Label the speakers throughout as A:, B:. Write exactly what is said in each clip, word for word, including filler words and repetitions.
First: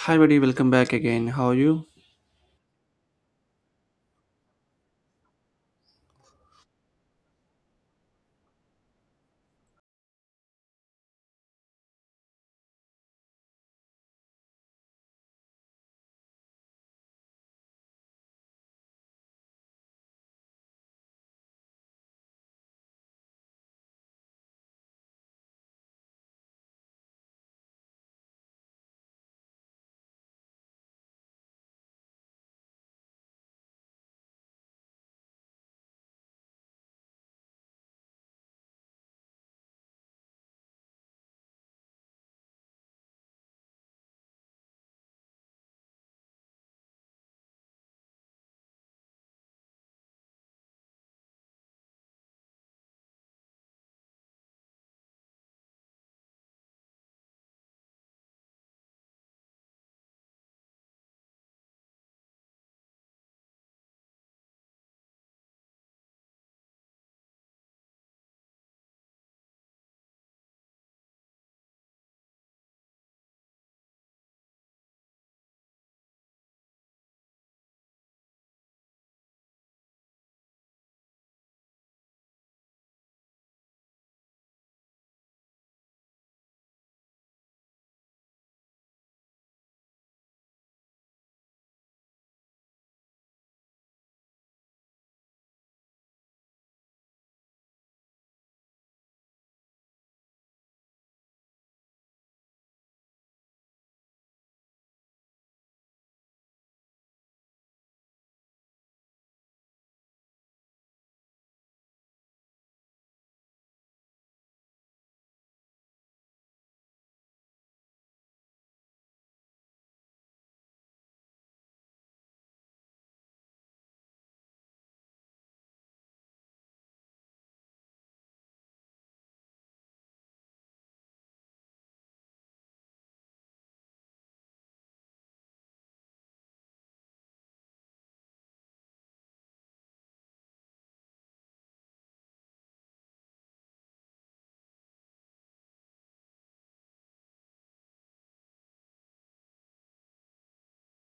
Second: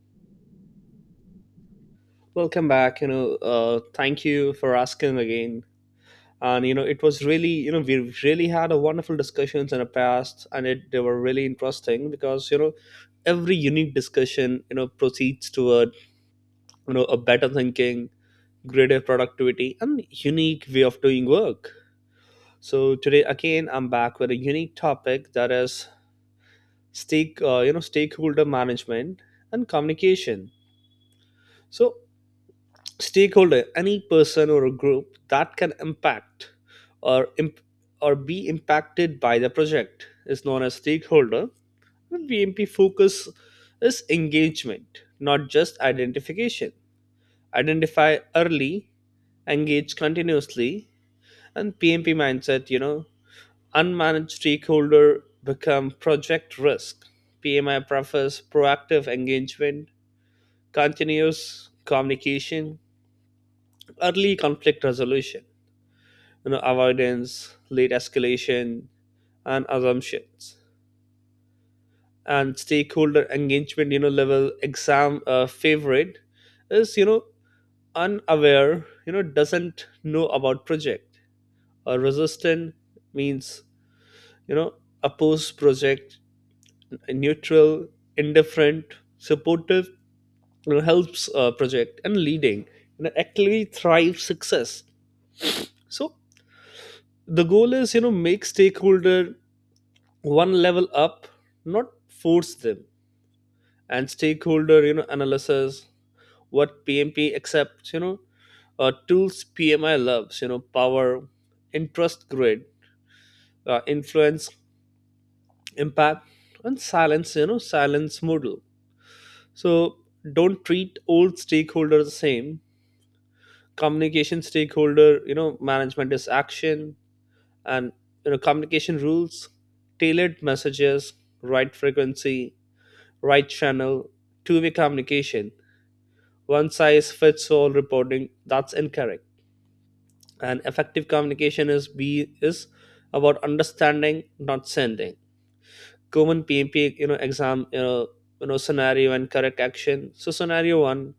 A: Hi, buddy. Welcome back again. How are you?
B: Welcome back. You know, uh, thank you for asking again. And you know, it was really, you know, we really had a wonderful discussions in the past, and it, they were really interesting because you know, every unique discussion, you know, proceeds toward you know a better thinking, greater productivity, and unique way of doing work. So today again, I'm back with a unique topic that is stake, uh, you know, stakeholder management and communication. So stakeholder any person or a group that can impact or imp- or be impacted by the project is known as stakeholder, and bmp focus is engagement, not just identification. Identify early, engage continuously, and pmp mindset, you know unmanaged stakeholder become project risk. Pmi prefers proactive engagement, continuous communication, early conflict resolution, you know, avoidance, late escalation, and assumptions. And stakeholder engagement, you know, level exam uh, favorite is, you know, unaware, you know, doesn't know about project. Or resistant means, you know, oppose project, neutral, indifferent, supportive, you know, helps uh, project, and leading, you know, actually thrive success. So the goal is, you know, make stakeholder one level up, not force them. And stakeholder, you know, analysis, what P M P accepts, you know, uh, tools P M I loves, you know, power, interest grid, uh, influence, impact, and silence, you know, silence model. So don't treat all stakeholders the same. Communication stakeholder, you know, management is action, and you know, communication rules, tailored messages, right frequency, right channel, two way communication, one size fits all reporting. That's incorrect. And effective communication is be is about understanding, not sending. Common P M P, you know, exam, you know, you know, scenario and correct action. So scenario one,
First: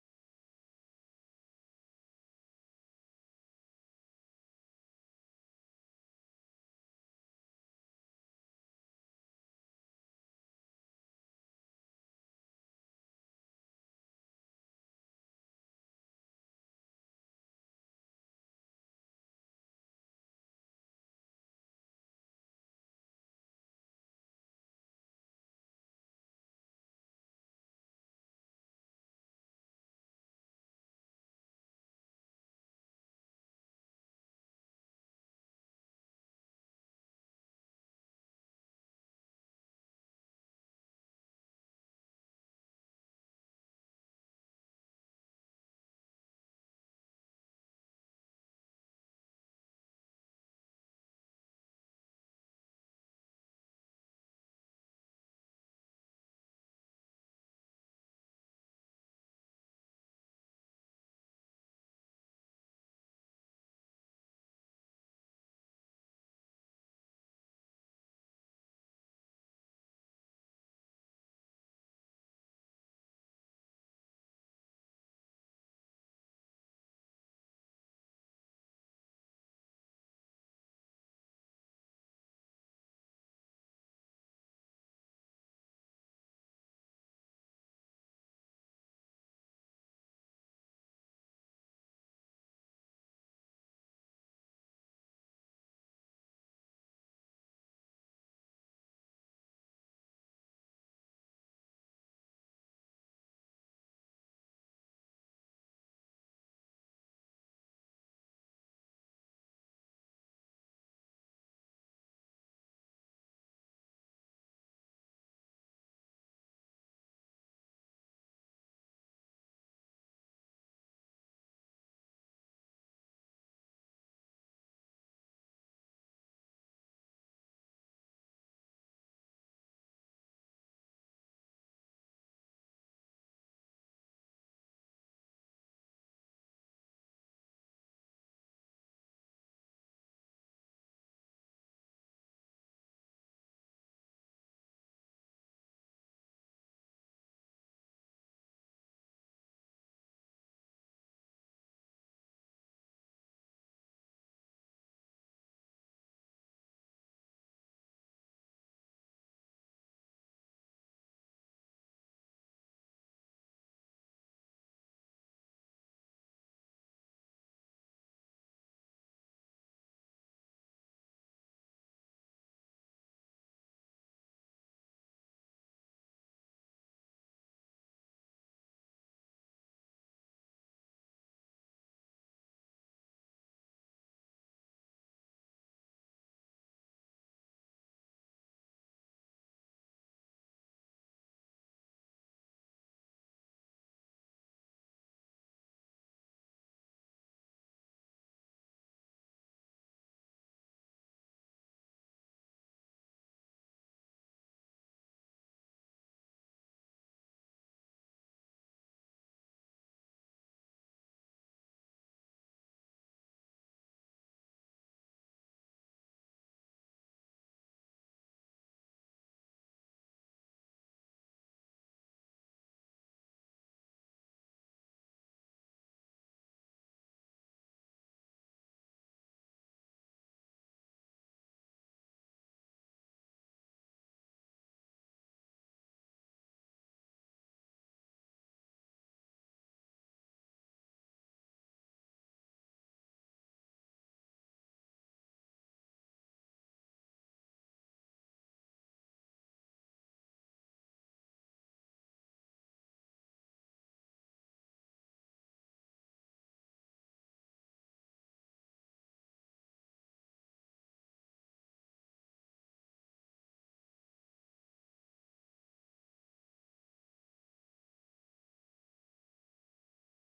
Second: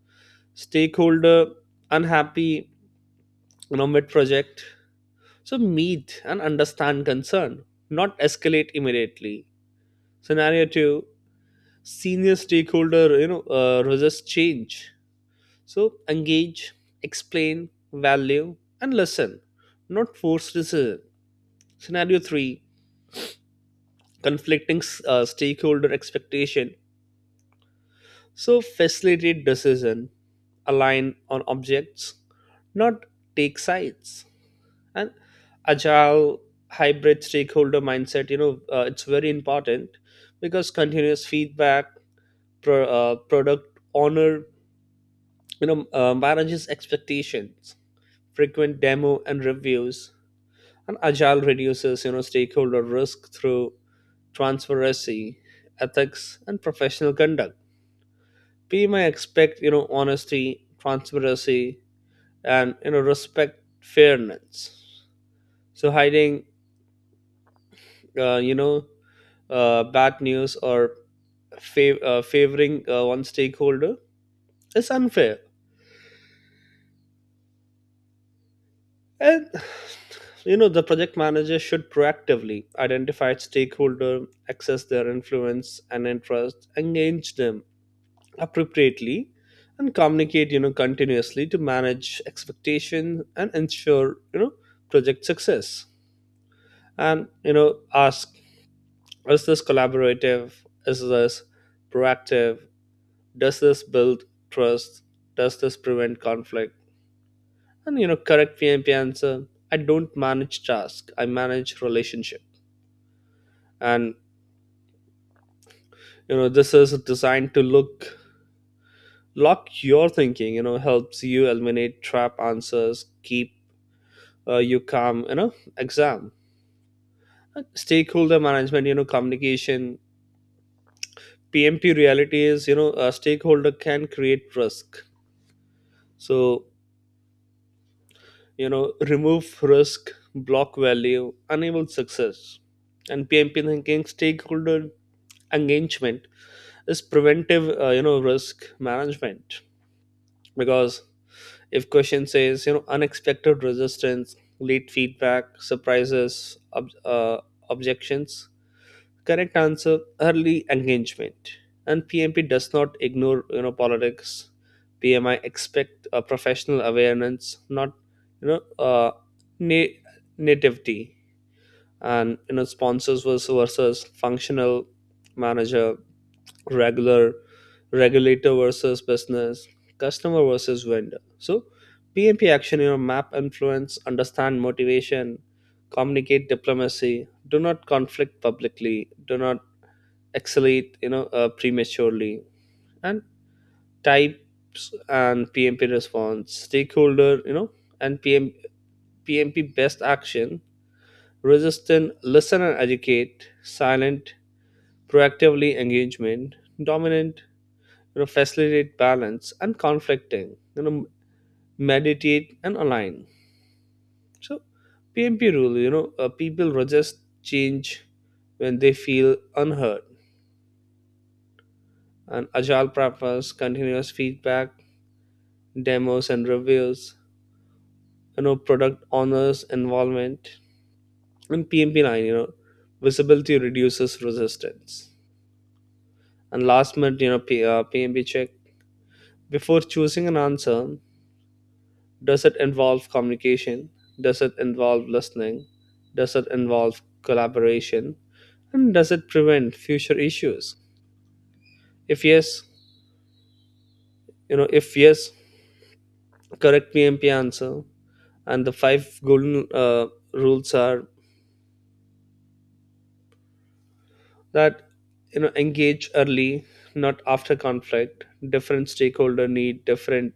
B: stakeholder unhappy, you know, mid project. So meet and understand concern, not escalate immediately. Scenario two, senior stakeholder you know uh, resist change. So engage, explain, value, and listen, not force decision. Scenario three: conflicting uh, stakeholder expectation. So facilitate decision, align on objects, not take sides, and agile hybrid stakeholder mindset. You know uh, it's very important because continuous feedback, pro, uh, product honor, you know uh, manages expectations, frequent demo and reviews. And agile reduces you know stakeholder risk through transparency, ethics, and professional conduct. We may expect you know honesty, transparency, and you know respect fairness. So hiding uh, you know uh, bad news or fav- uh, favoring uh, one stakeholder is unfair. And you know the project manager should proactively identify stakeholder, access their influence and interest, engage them appropriately, and communicate you know continuously to manage expectation and ensure you know project success. And you know ask, is this collaborative? Is this proactive? Does this build trust? Does this prevent conflict? And you know correct pmp answer, I don't manage task, I manage relationship. And you know this is designed to look lock your thinking, you know helps you eliminate trap answers, keep uh, you come you know exam. Uh, stakeholder management, you know communication, pmp reality is you know a stakeholder can create risk, so you know remove risk, block value, enable success. And pmp thinking stakeholder engagement is preventive uh, you know risk management because if question says you know unexpected resistance, late feedback surprises, ob- uh, objections, correct answer early engagement. And pmp does not ignore you know politics. Pmi expect a professional awareness, not you know uh, na- nativity. And you know sponsors versus, versus functional manager, regular regulator versus business, customer versus vendor. So pmp action, you know map influence, understand motivation, communicate diplomacy, do not conflict publicly, do not accelerate you know uh, prematurely. And types and pmp response stakeholder you know and P M, pmp best action, resistant listen and educate, silent proactively engagement, dominant you know facilitate balance, and conflicting you know meditate and align. So pmp rule, you know uh, people resist change when they feel unheard. And agile practice continuous feedback, demos and reviews, you know, product owners' involvement. In P M P nine, you know, visibility reduces resistance. And last minute, you know, P, uh, P M P check. Before choosing an answer, does it involve communication? Does it involve listening? Does it involve collaboration? And does it prevent future issues? If yes, you know, if yes, correct P M P answer. And the five golden uh, rules are that you know engage early, not after conflict. Different stakeholder need different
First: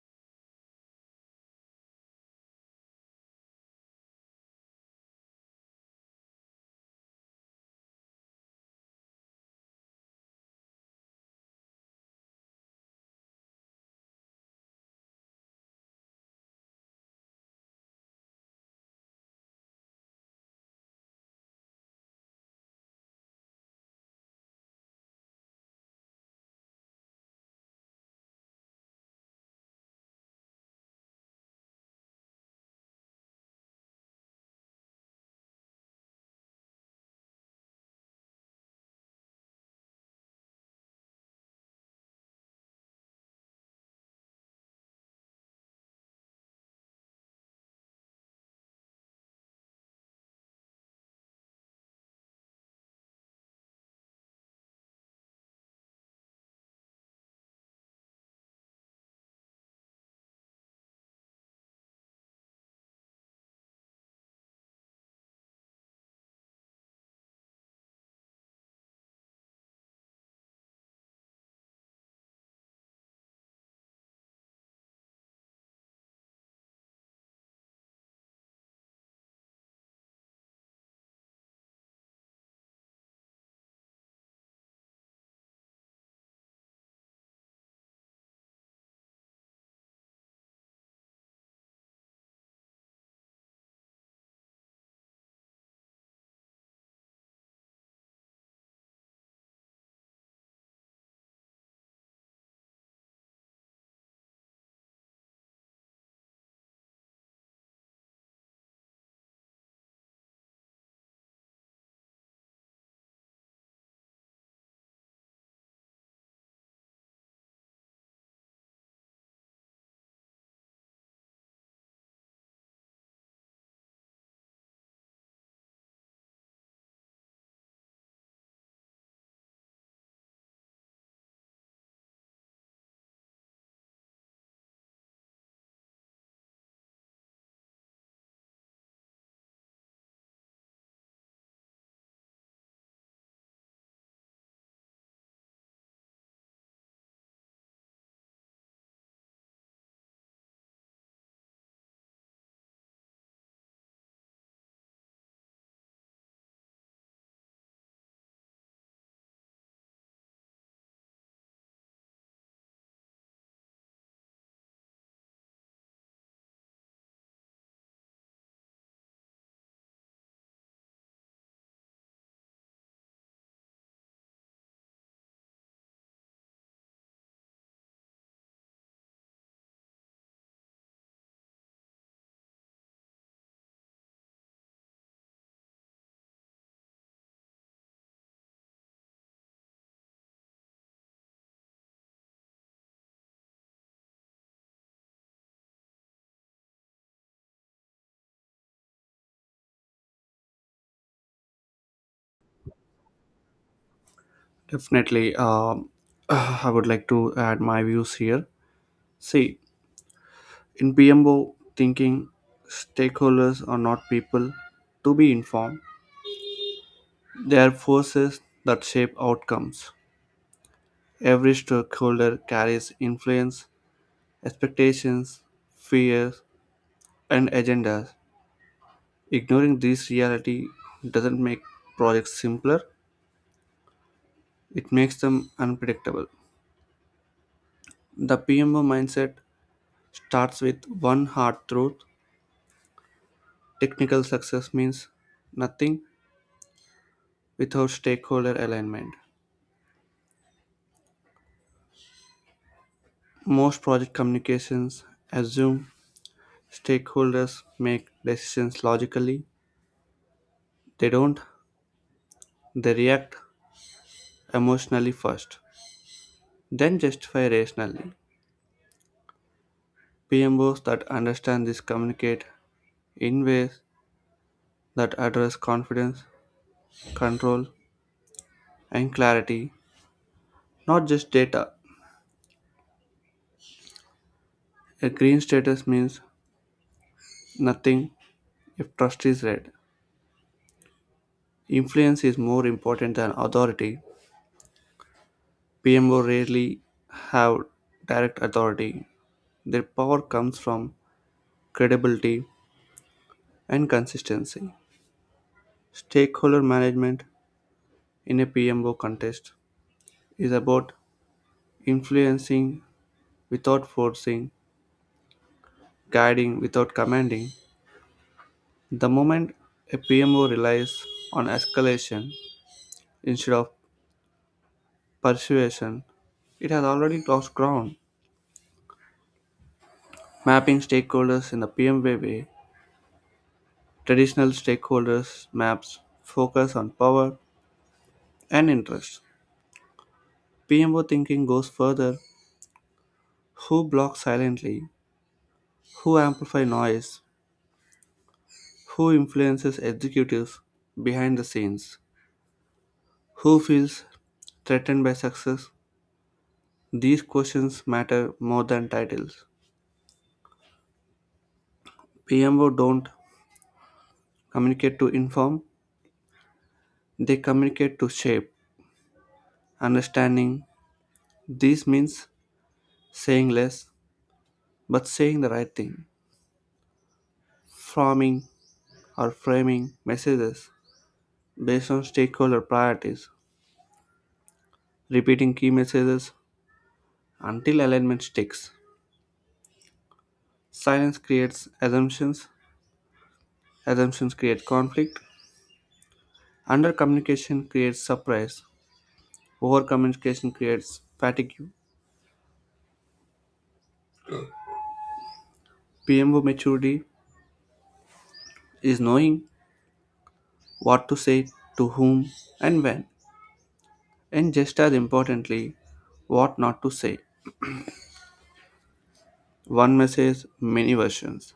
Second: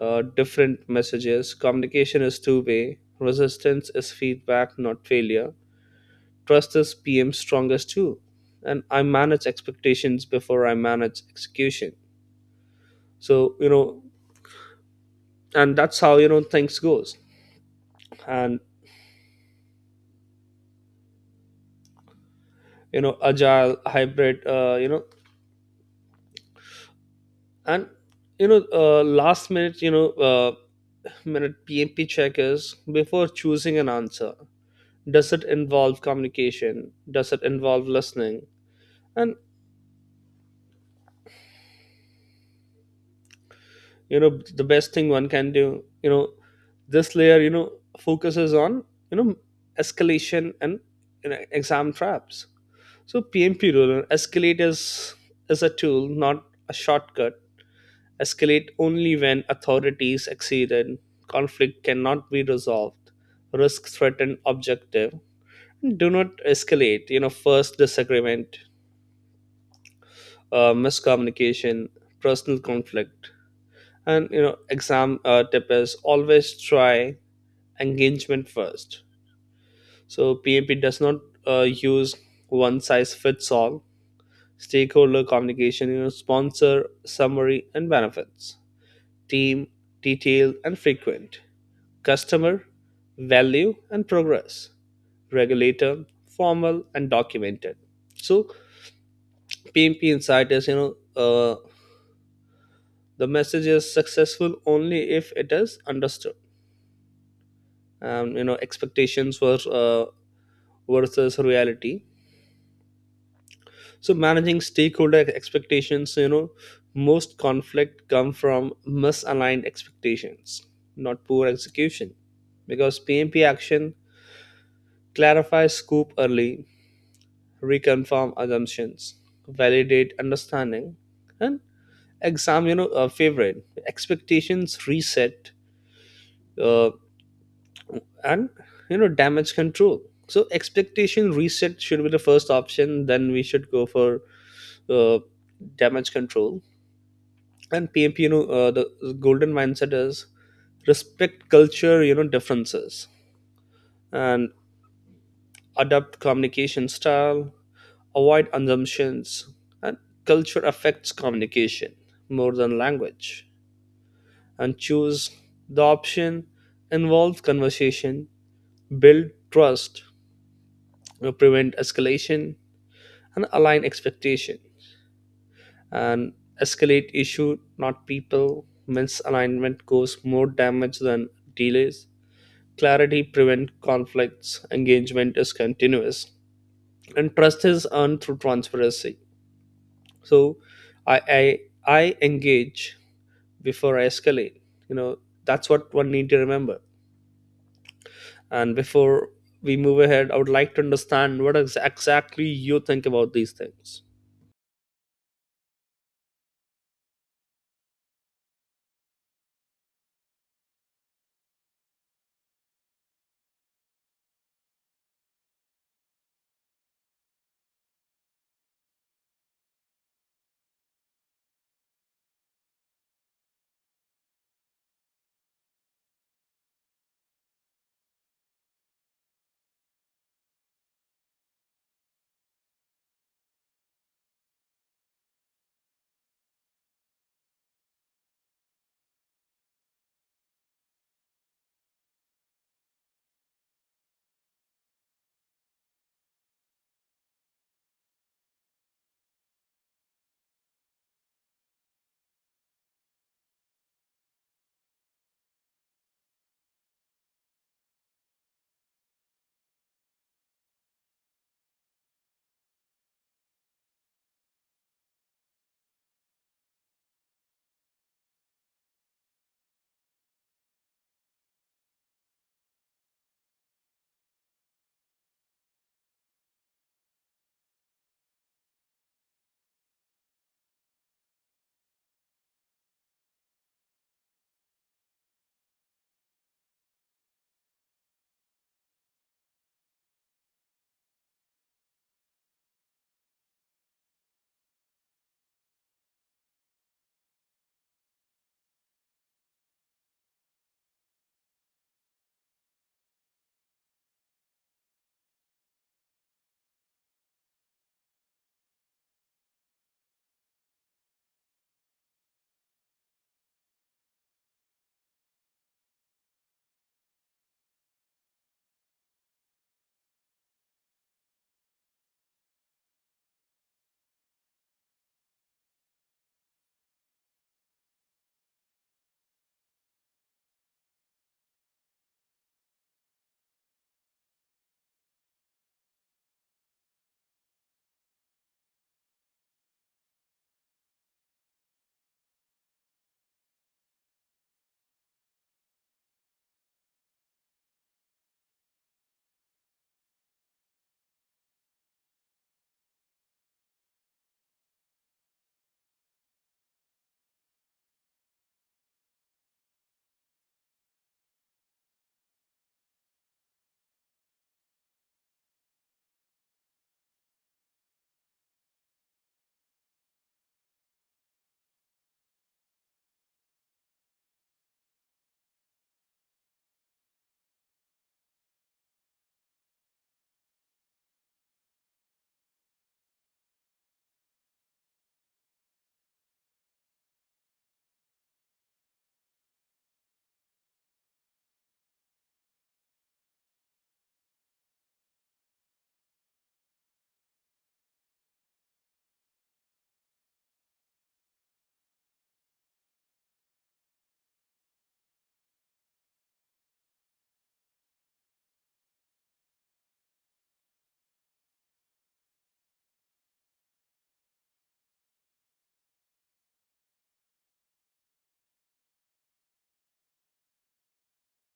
B: uh, different messages. Communication is two way. Resistance is feedback, not failure. Trust is pm's strongest too, and I manage expectations before I manage execution. So you know and that's how you know things goes. And you know agile hybrid uh, you know and you know uh, last minute you know uh, minute P M P check is before choosing an answer. Does it involve communication? Does it involve listening? And you know, the best thing one can do, you know, this layer, you know, focuses on, you know, escalation and you know, exam traps. So P M P rule, escalate is is a tool, not a shortcut. Escalate only when authorities exceeded, conflict cannot be resolved, risk threatened objective. Do not escalate you know first disagreement, uh, miscommunication, personal conflict. And you know exam uh, tip is always try engagement first. So pmp does not uh, use one size fits all stakeholder communication. you know sponsor summary and benefits, team detail and frequent, customer value and progress, regulator formal and documented. So P M P insight is you know, uh, the message is successful only if it is understood. Um, you know, expectations were uh, versus reality. So managing stakeholder expectations, you know, most conflict come from misaligned expectations, not poor execution, because P M P action clarifies scope early, reconfirm assumptions, validate understanding, and examine you know, a favorite expectations reset, uh, and you know damage control. So expectation reset should be the first option, then we should go for uh, damage control. And pmp, you know uh, the golden mindset is respect culture, you know differences, and adopt communication style, avoid assumptions, and culture affects communication more than language. And choose the option, involve conversation, build trust, you know, prevent escalation, and align expectation. And escalate issue, not people. Misalignment cause more damage than delays. Clarity prevent conflicts. Engagement is continuous, and trust is earned through transparency. So i i, I engage before I escalate, you know that's what one need to remember. And before we move ahead, I would like to understand what ex- exactly you think about these things.
A: Definitely. Um, I would like to add my views here. See, in P M O thinking, stakeholders are not people to be informed. They are forces that shape outcomes. Every stakeholder carries influence, expectations, fears, and agendas. Ignoring this reality doesn't make projects simpler; it makes them unpredictable. The P M O mindset starts with one hard truth: technical success means nothing without stakeholder alignment. Most project communications assume stakeholders make decisions logically. They don't. They react emotionally first, then justify rationally. P M Os that understand this communicate in ways that address confidence, control, and clarity, not just data. A green status means nothing if trust is red. Influence is more important than authority. P M O rarely have direct authority. Their power comes from credibility and consistency. Stakeholder management in a P M O contest is about influencing without forcing, guiding without commanding. The moment a P M O relies on escalation instead of persuasion, it has already lost ground. Mapping stakeholders in the P M O way: traditional stakeholders maps focus on power and interest. P M O thinking goes further: who blocks silently, who amplify noise, who influences executives behind the scenes, who feels threatened by success. These questions matter more than titles. P M O don't communicate to inform, they communicate to shape. Understanding this means saying less but saying the right thing, forming or framing messages based on stakeholder priorities, repeating key messages until alignment sticks. Silence creates assumptions, assumptions create conflict, undercommunication creates surprise, over communication creates fatigue. P M O maturity is knowing what to say to whom and when, and just as importantly, what not to say. One message, many versions.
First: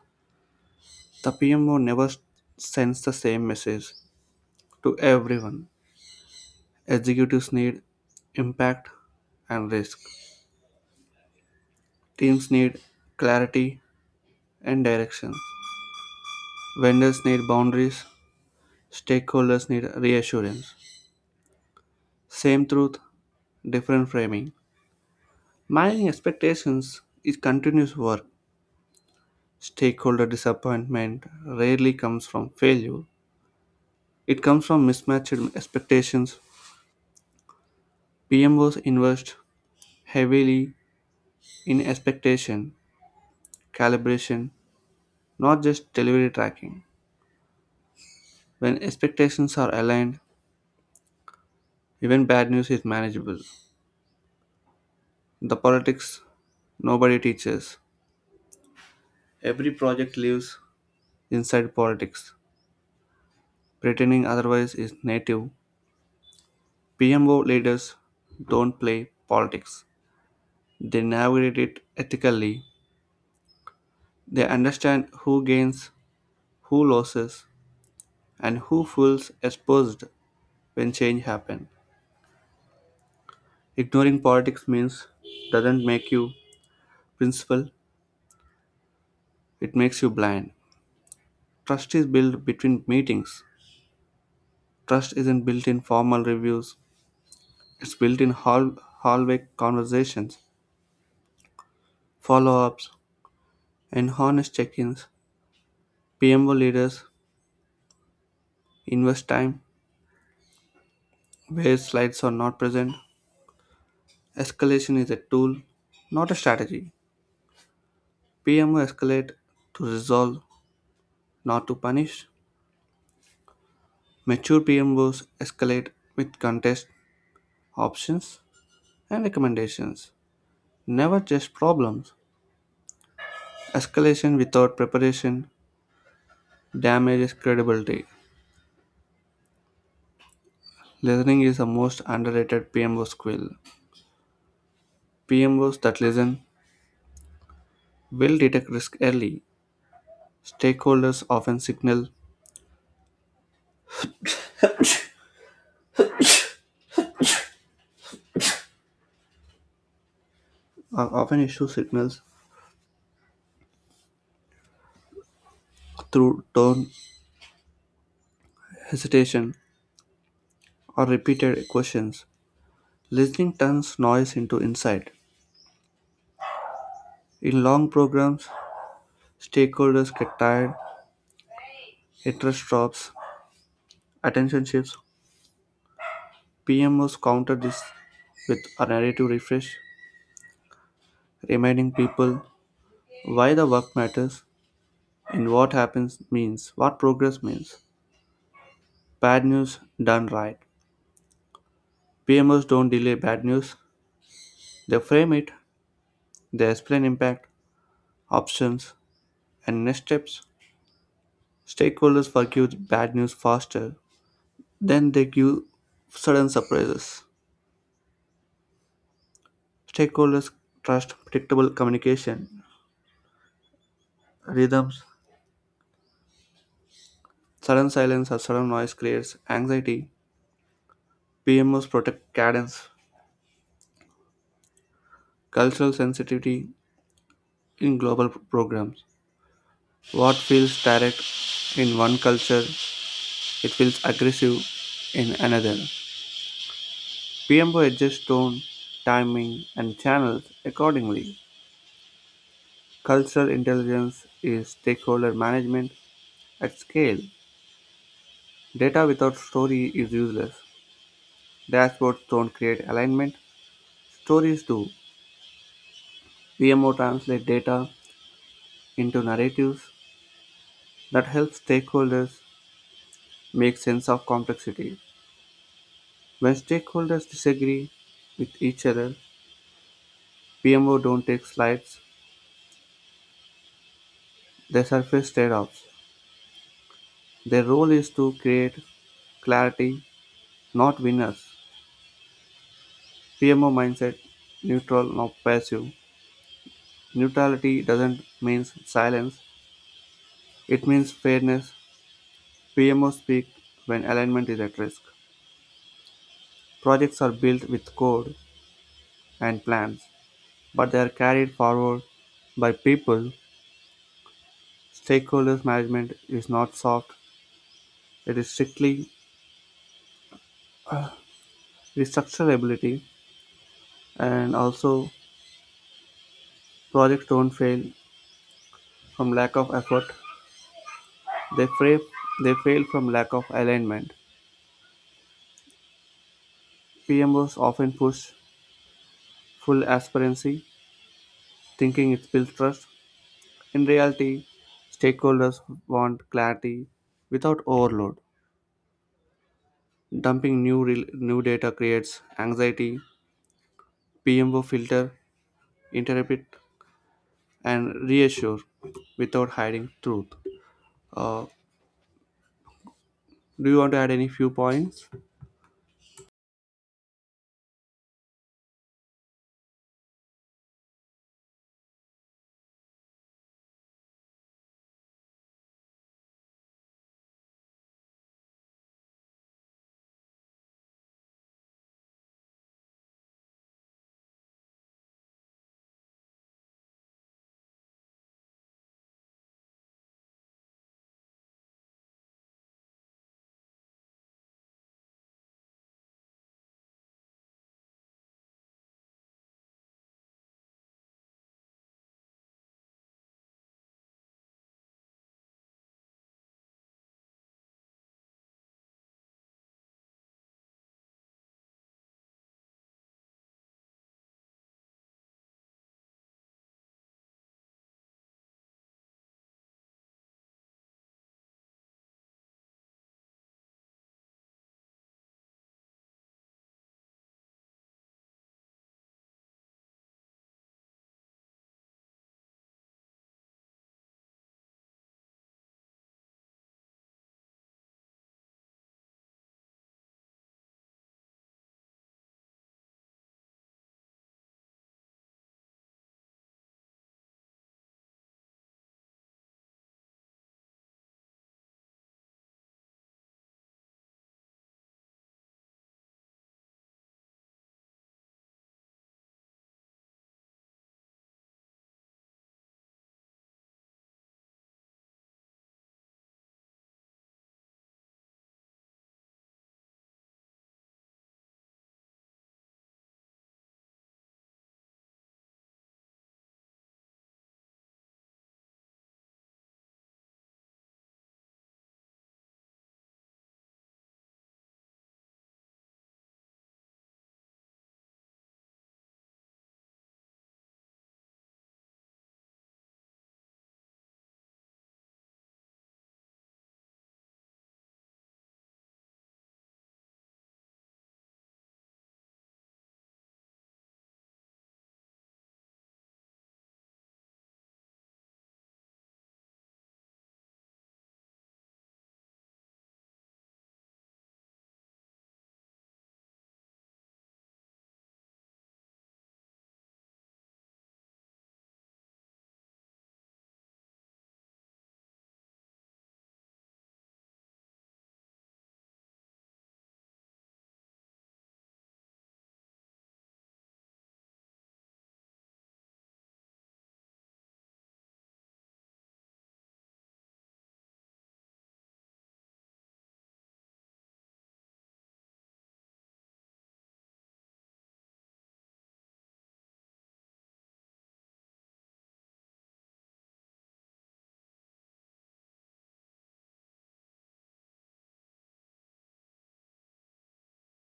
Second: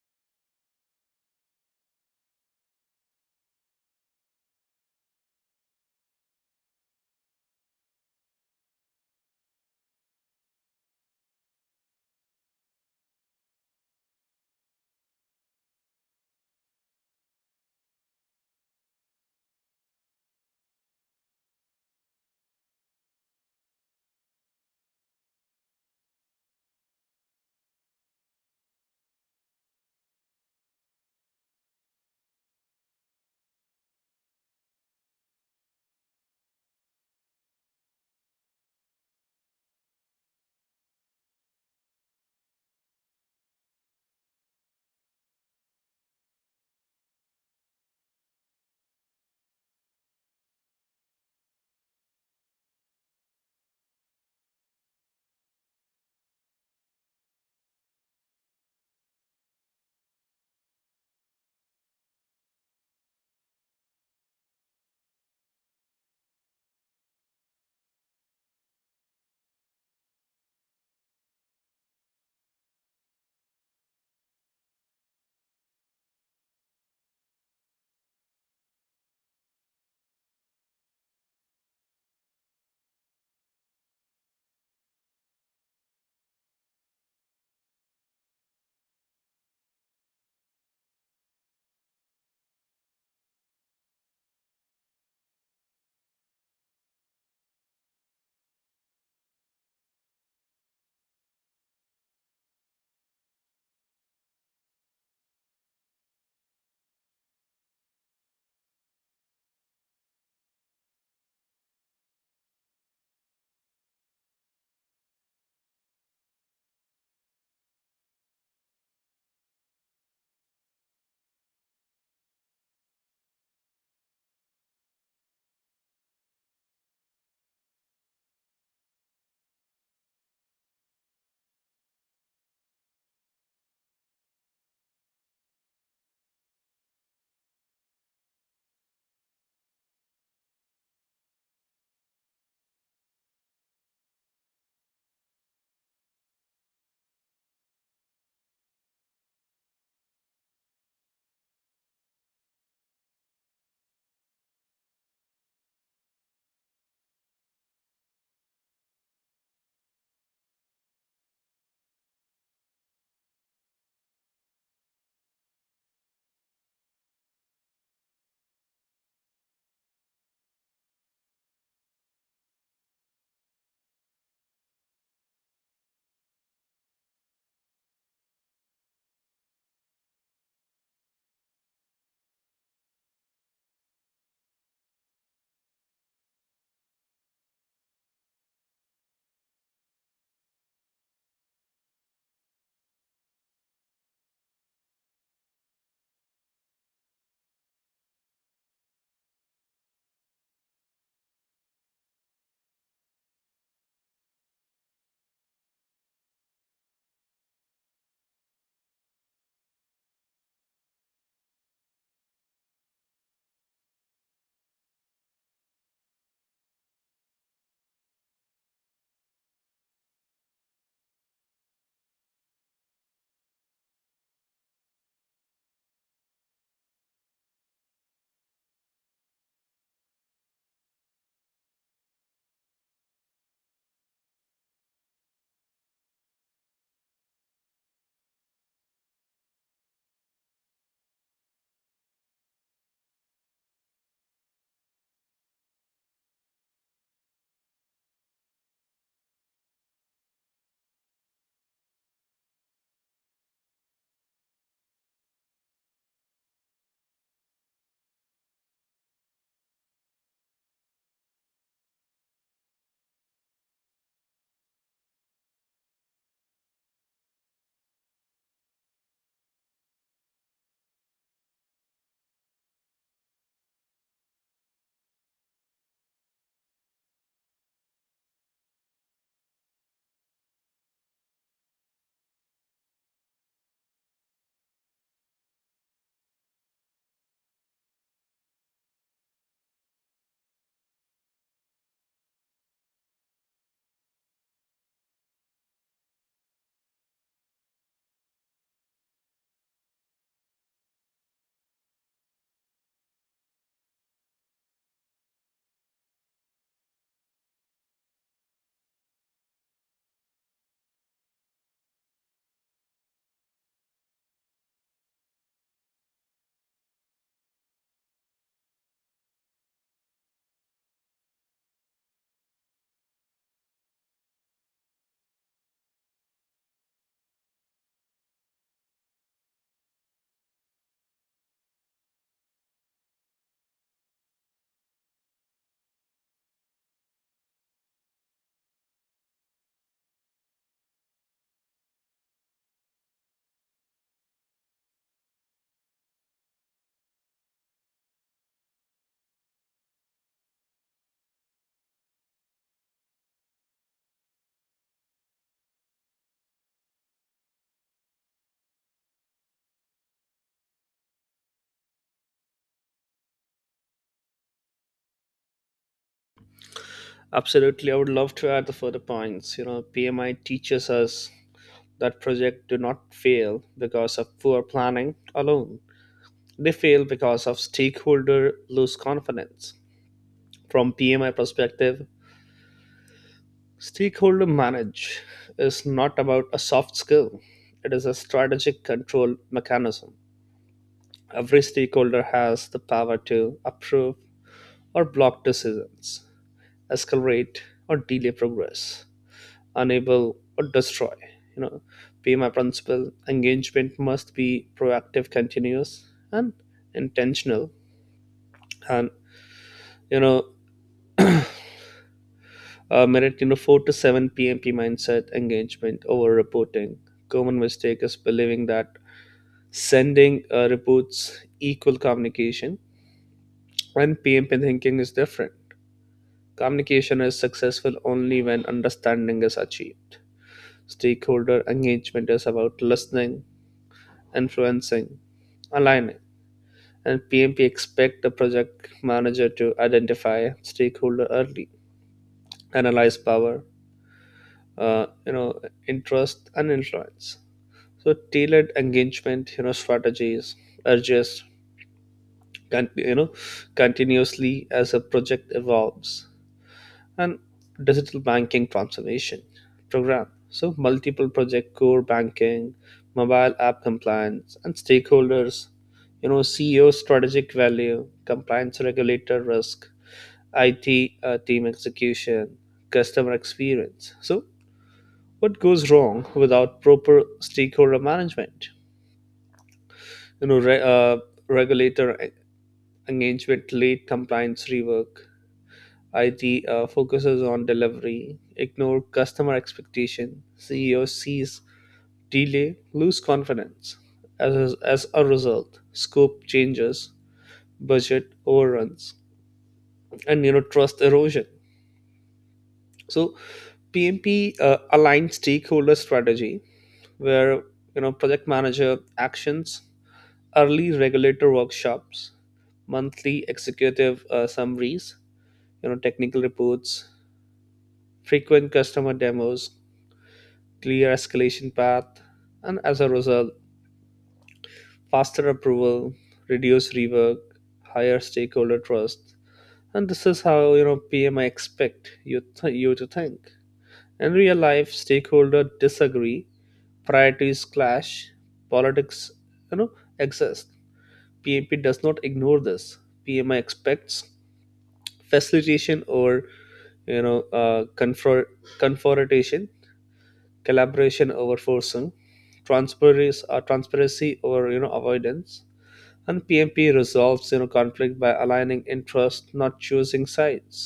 A: The P M O never sends the same message to everyone. Executives need impact and risk. Teams need clarity and direction. Vendors need boundaries. Stakeholders need reassurance. Same truth, different framing. Managing expectations is continuous work. Stakeholder disappointment rarely comes from failure, it comes from mismatched expectations. P M Os invest heavily in expectation calibration, not just delivery tracking. When expectations are aligned, even bad news is manageable. The politics nobody teaches. Every project lives inside politics. Pretending otherwise is native. P M O leaders don't play politics. They navigate it ethically. They understand who gains, who loses, and who feels exposed when change happens. Ignoring politics means doesn't make you principled, it makes you blind. Trust is built between meetings. Trust isn't built in formal reviews. It's built in hall- hallway conversations, follow-ups, and honest check-ins. P M O leaders invest time where slides are not present. Escalation is a tool, not a strategy. P M O escalate to resolve, not to punish. Mature P M Os escalate with contest, options, and recommendations, never just problems. Escalation without preparation damages credibility. Listening is the most underrated P M O skill. P M Os that listen will detect risk early. Stakeholders often signal uh, often issue signals through tone, hesitation, or repeated questions. Listening turns noise into insight. In long programs, stakeholders get tired, interest drops, attention shifts. P M Os counter this with a narrative refresh, reminding people why the work matters and what happens means, what progress means. Bad news done right. P M Os don't delay bad news, they frame it, they explain impact, options, and next steps. Stakeholders forgive bad news faster than they give sudden surprises. Stakeholders trust predictable communication rhythms. Sudden silence or sudden noise creates anxiety. P M Os protect cadence, cultural sensitivity in global programs. What feels direct in one culture, it feels aggressive in another. P M O adjusts tone, timing, and channels accordingly. Cultural intelligence is stakeholder management at scale. Data without story is useless. Dashboards don't create alignment, stories do. P M O translates data into narratives that help stakeholders make sense of complexity. When stakeholders disagree with each other, P M O don't take slides, they surface trade-offs. Their role is to create clarity, not winners. P M O mindset: neutral, not passive. Neutrality doesn't mean silence, it means fairness. P M O speak when alignment is at risk. Projects are built with code and plans, but they are carried forward by people. Stakeholders management is not soft, it is strictly restructurability. And also, projects don't fail from lack of effort, they, fra- they fail from lack of alignment. P M Os often push full aspirancy, thinking it builds trust. In reality, stakeholders want clarity without overload. Dumping new, rel new data creates anxiety. P M O filter, interpret, and reassure without hiding truth. Uh, do you want to add any few points?
B: Absolutely, I would love to add the further points. You know, P M I teaches us that projects do not fail because of poor planning alone. They fail because of stakeholder lose confidence. From P M I perspective, stakeholder manage is not about a soft skill. It is a strategic control mechanism. Every stakeholder has the power to approve or block decisions, escalate or delay progress, enable or destroy. you know pay my principal engagement must be proactive, continuous, and intentional. And you know uh, merit, you know four to seven, pmp mindset engagement over reporting. Common mistake is believing that sending uh, reports equal communication. And pmp thinking is different. Communication is successful only when understanding is achieved. Stakeholder engagement is about listening, influencing, aligning. And P M P expect the project manager to identify stakeholder early, analyze power, uh, you know, interest, and influence. So tailored engagement, you know, strategies are just con- you know continuously as a project evolves. And digital banking transformation program. So multiple project core banking, mobile app compliance, and stakeholders, you know, C E O strategic value, compliance regulator risk, I T, uh, team execution, customer experience. So, what goes wrong without proper stakeholder management? You know, re- uh, regulator e- engagement, late compliance rework. I T uh, focuses on delivery, ignore customer expectation. C E O sees delay, lose confidence. As, as a result, scope changes, budget overruns, and you know trust erosion. So P M P uh, aligned stakeholder strategy where you know project manager actions, early regulator workshops, monthly executive uh, summaries, you know technical reports, frequent customer demos, clear escalation path. And as a result, faster approval, reduce rework, higher stakeholder trust. And this is how you know P M I expect you th- you to think. In real life, stakeholder disagree, priorities clash, politics, you know, exist. P M P does not ignore this. P M I expects facilitation over, you know uh, confront confrontation, collaboration over forcing, transparency, uh, transparency over, you know avoidance. And P M P resolves you know conflict by aligning interests, not choosing sides.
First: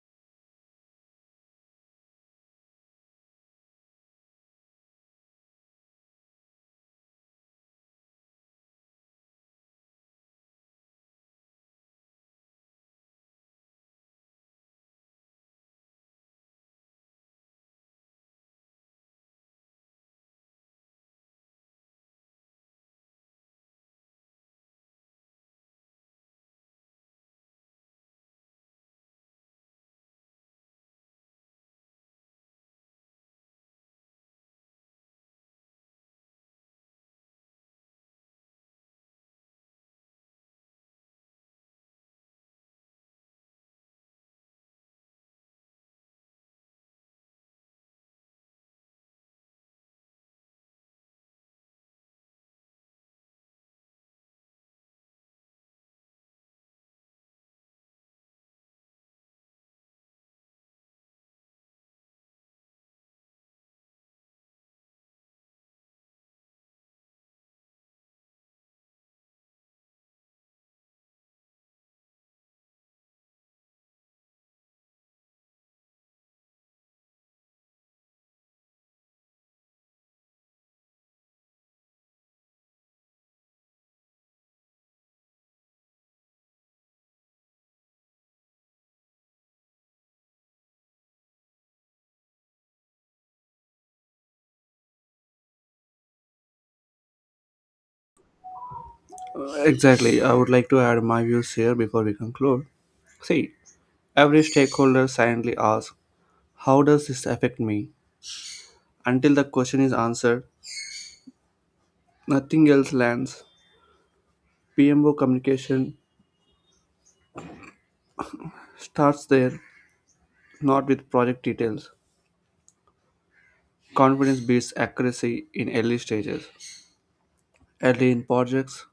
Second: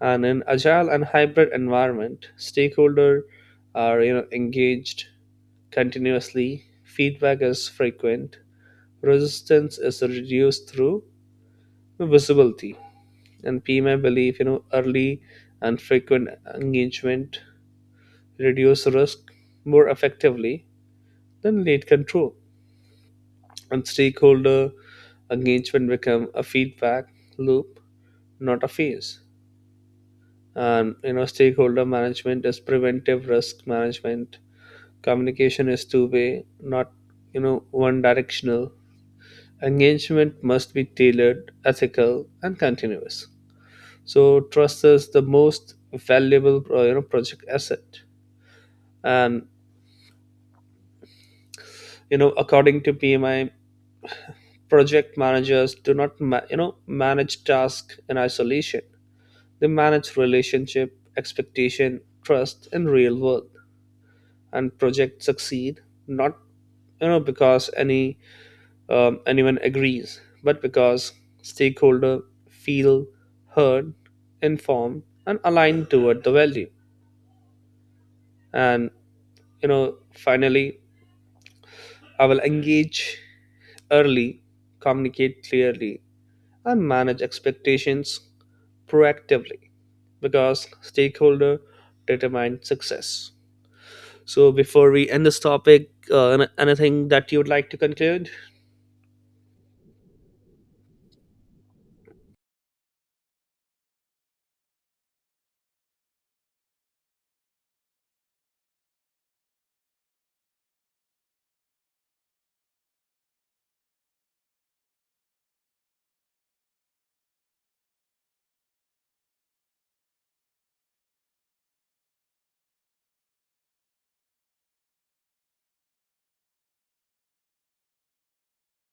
B: And in agile and hybrid environment, stakeholder are you know engaged continuously, feedback is frequent, resistance is reduced through visibility. And P M I believe you know early and frequent engagement reduce risk more effectively than late control, and stakeholder engagement become a feedback loop, not a phase. And you know, stakeholder management is preventive risk management. Communication is two way, not you know one directional. Engagement must be tailored, ethical, and continuous. So trust is the most valuable uh, you know project asset. And you know, according to P M I, project managers do not ma- you know manage tasks in isolation. They manage relationship, expectation, trust, and real world. And projects succeed not you know because any um, anyone agrees, but because stakeholders feel heard, informed, and aligned toward the value. And you know, finally, I will engage early, communicate clearly, and manage expectations proactively because stakeholder determine success. So before we end this topic, uh, an- anything that you would like to conclude?
A: Exactly. I would like to add my views here before we conclude. See, every stakeholder silently asks, "How does this affect me?" Until the question is answered, nothing else lands. P M O communication starts there, not with project details. Confidence beats accuracy in early stages. Early in projects,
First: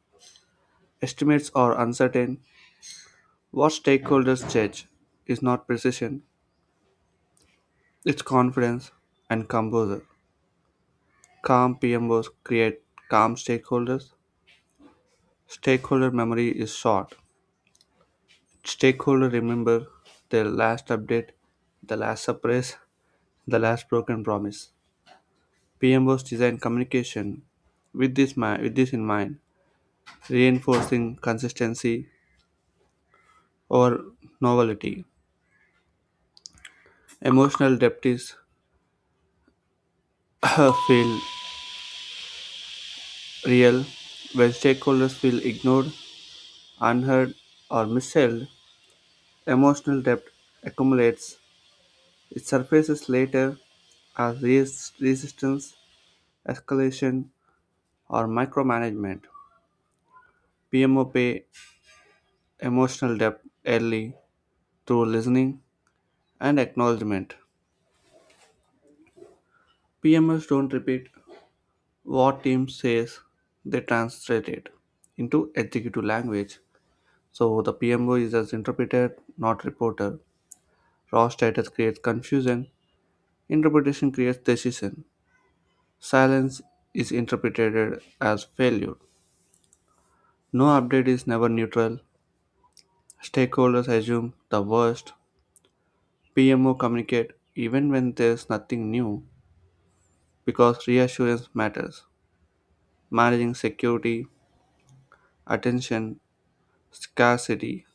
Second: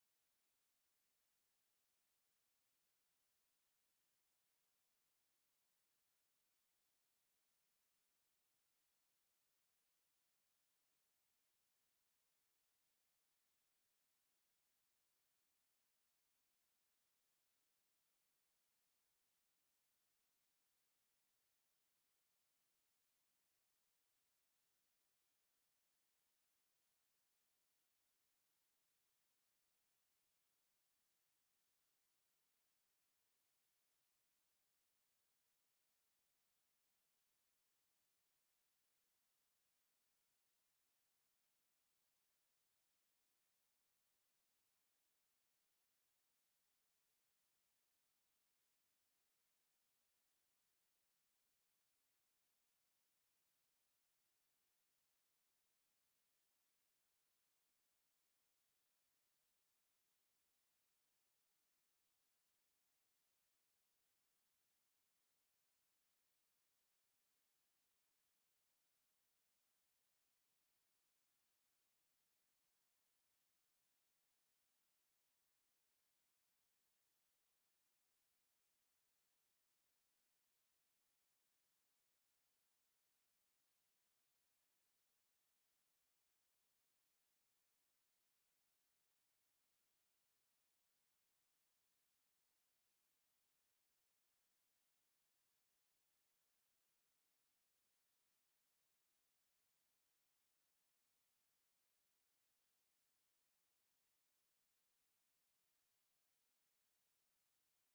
A: estimates are uncertain. What stakeholders judge is not precision, it's confidence and composure. Calm P M Os create calm stakeholders. Stakeholder memory is short. Stakeholders remember their last update, the last surprise, the last broken promise. P M Os design communication with this, mi- with this in mind, reinforcing consistency or novelty. Emotional depth is feel real when stakeholders feel ignored, unheard, or missold. Emotional depth accumulates. It surfaces later as res- resistance, escalation, or micromanagement. P M O pay emotional debt early through listening and acknowledgement. P M Os don't repeat what team says, they translate it into executive language. So the P M O is as interpreter, not reporter. Raw status creates confusion, interpretation creates decision. Silence is interpreted as failure. No update is never neutral. Stakeholders assume the worst. P M O communicate even when there's nothing new, because reassurance matters. Managing security, attention, scarcity.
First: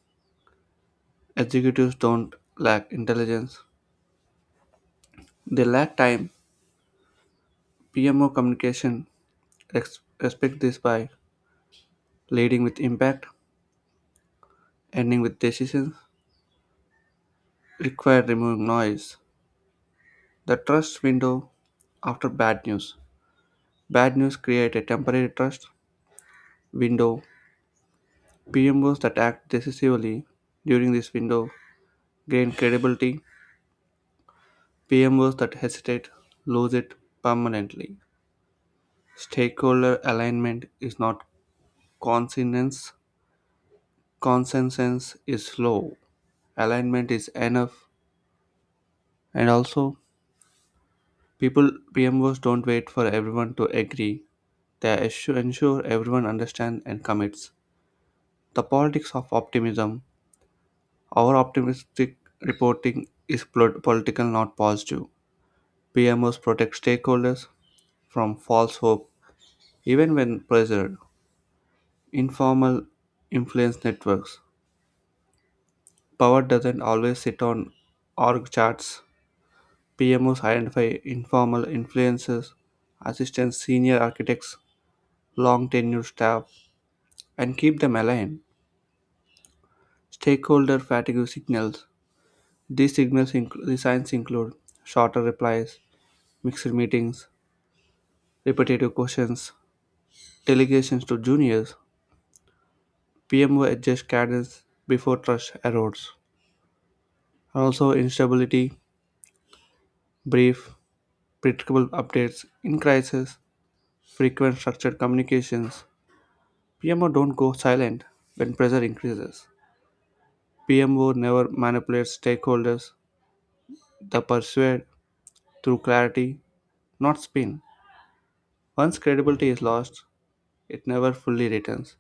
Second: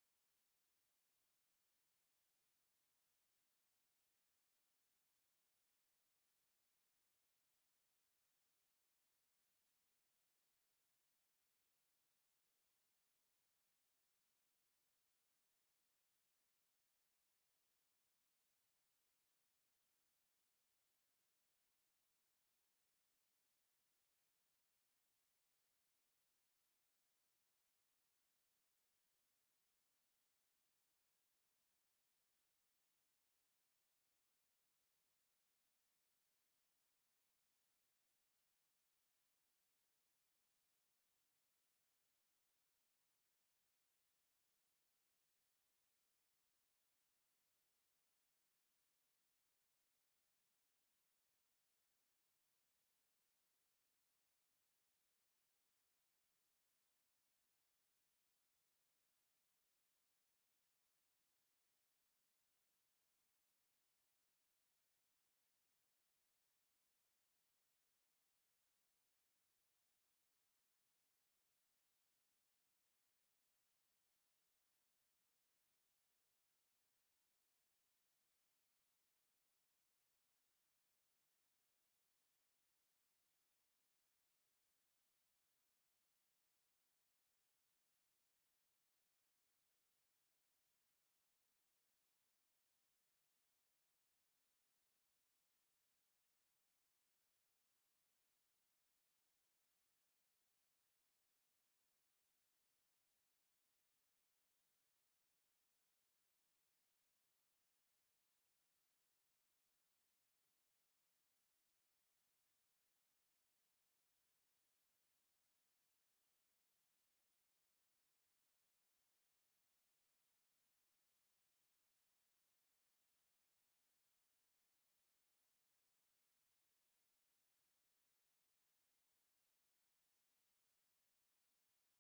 A: Executives don't lack intelligence, they lack time. P M O communication ex- respect this by leading with impact, ending with decisions, required removing noise. The trust window after bad news. Bad news create a temporary trust window. P M Os that act decisively during this window gain credibility. P M Os that hesitate lose it permanently. Stakeholder alignment is not consonance. Consensus is low. Alignment is enough. And also, people P M Os don't wait for everyone to agree. They assu- ensure everyone understands and commits. The politics of optimism. Our optimistic reporting is pol- political, not positive. P M Os protect stakeholders from false hope, even when pressured. Informal influence networks. Power doesn't always sit on org charts. P M Os identify informal influences, assistance senior architects, long tenured staff, and keep them aligned. Stakeholder fatigue signals. These signals include the signs include shorter replies, mixed meetings, repetitive questions, delegations to juniors. P M O adjusts cadence before trust erodes. Also instability, brief predictable updates in crisis, frequent structured communications. P M O don't go silent when pressure increases. P M O never manipulates stakeholders. They persuade through clarity, not spin. Once credibility is lost, it never fully returns.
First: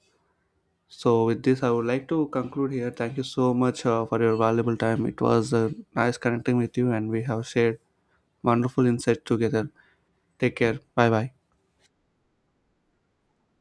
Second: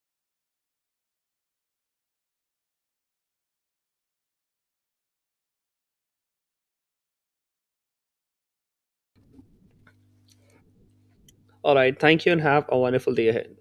A: So, with this, I would like to conclude here. Thank you so much uh, for your valuable time. It was uh, nice connecting with you, and we have shared wonderful insights together. Take care. Bye bye.
B: All right, thank you and have a wonderful day ahead.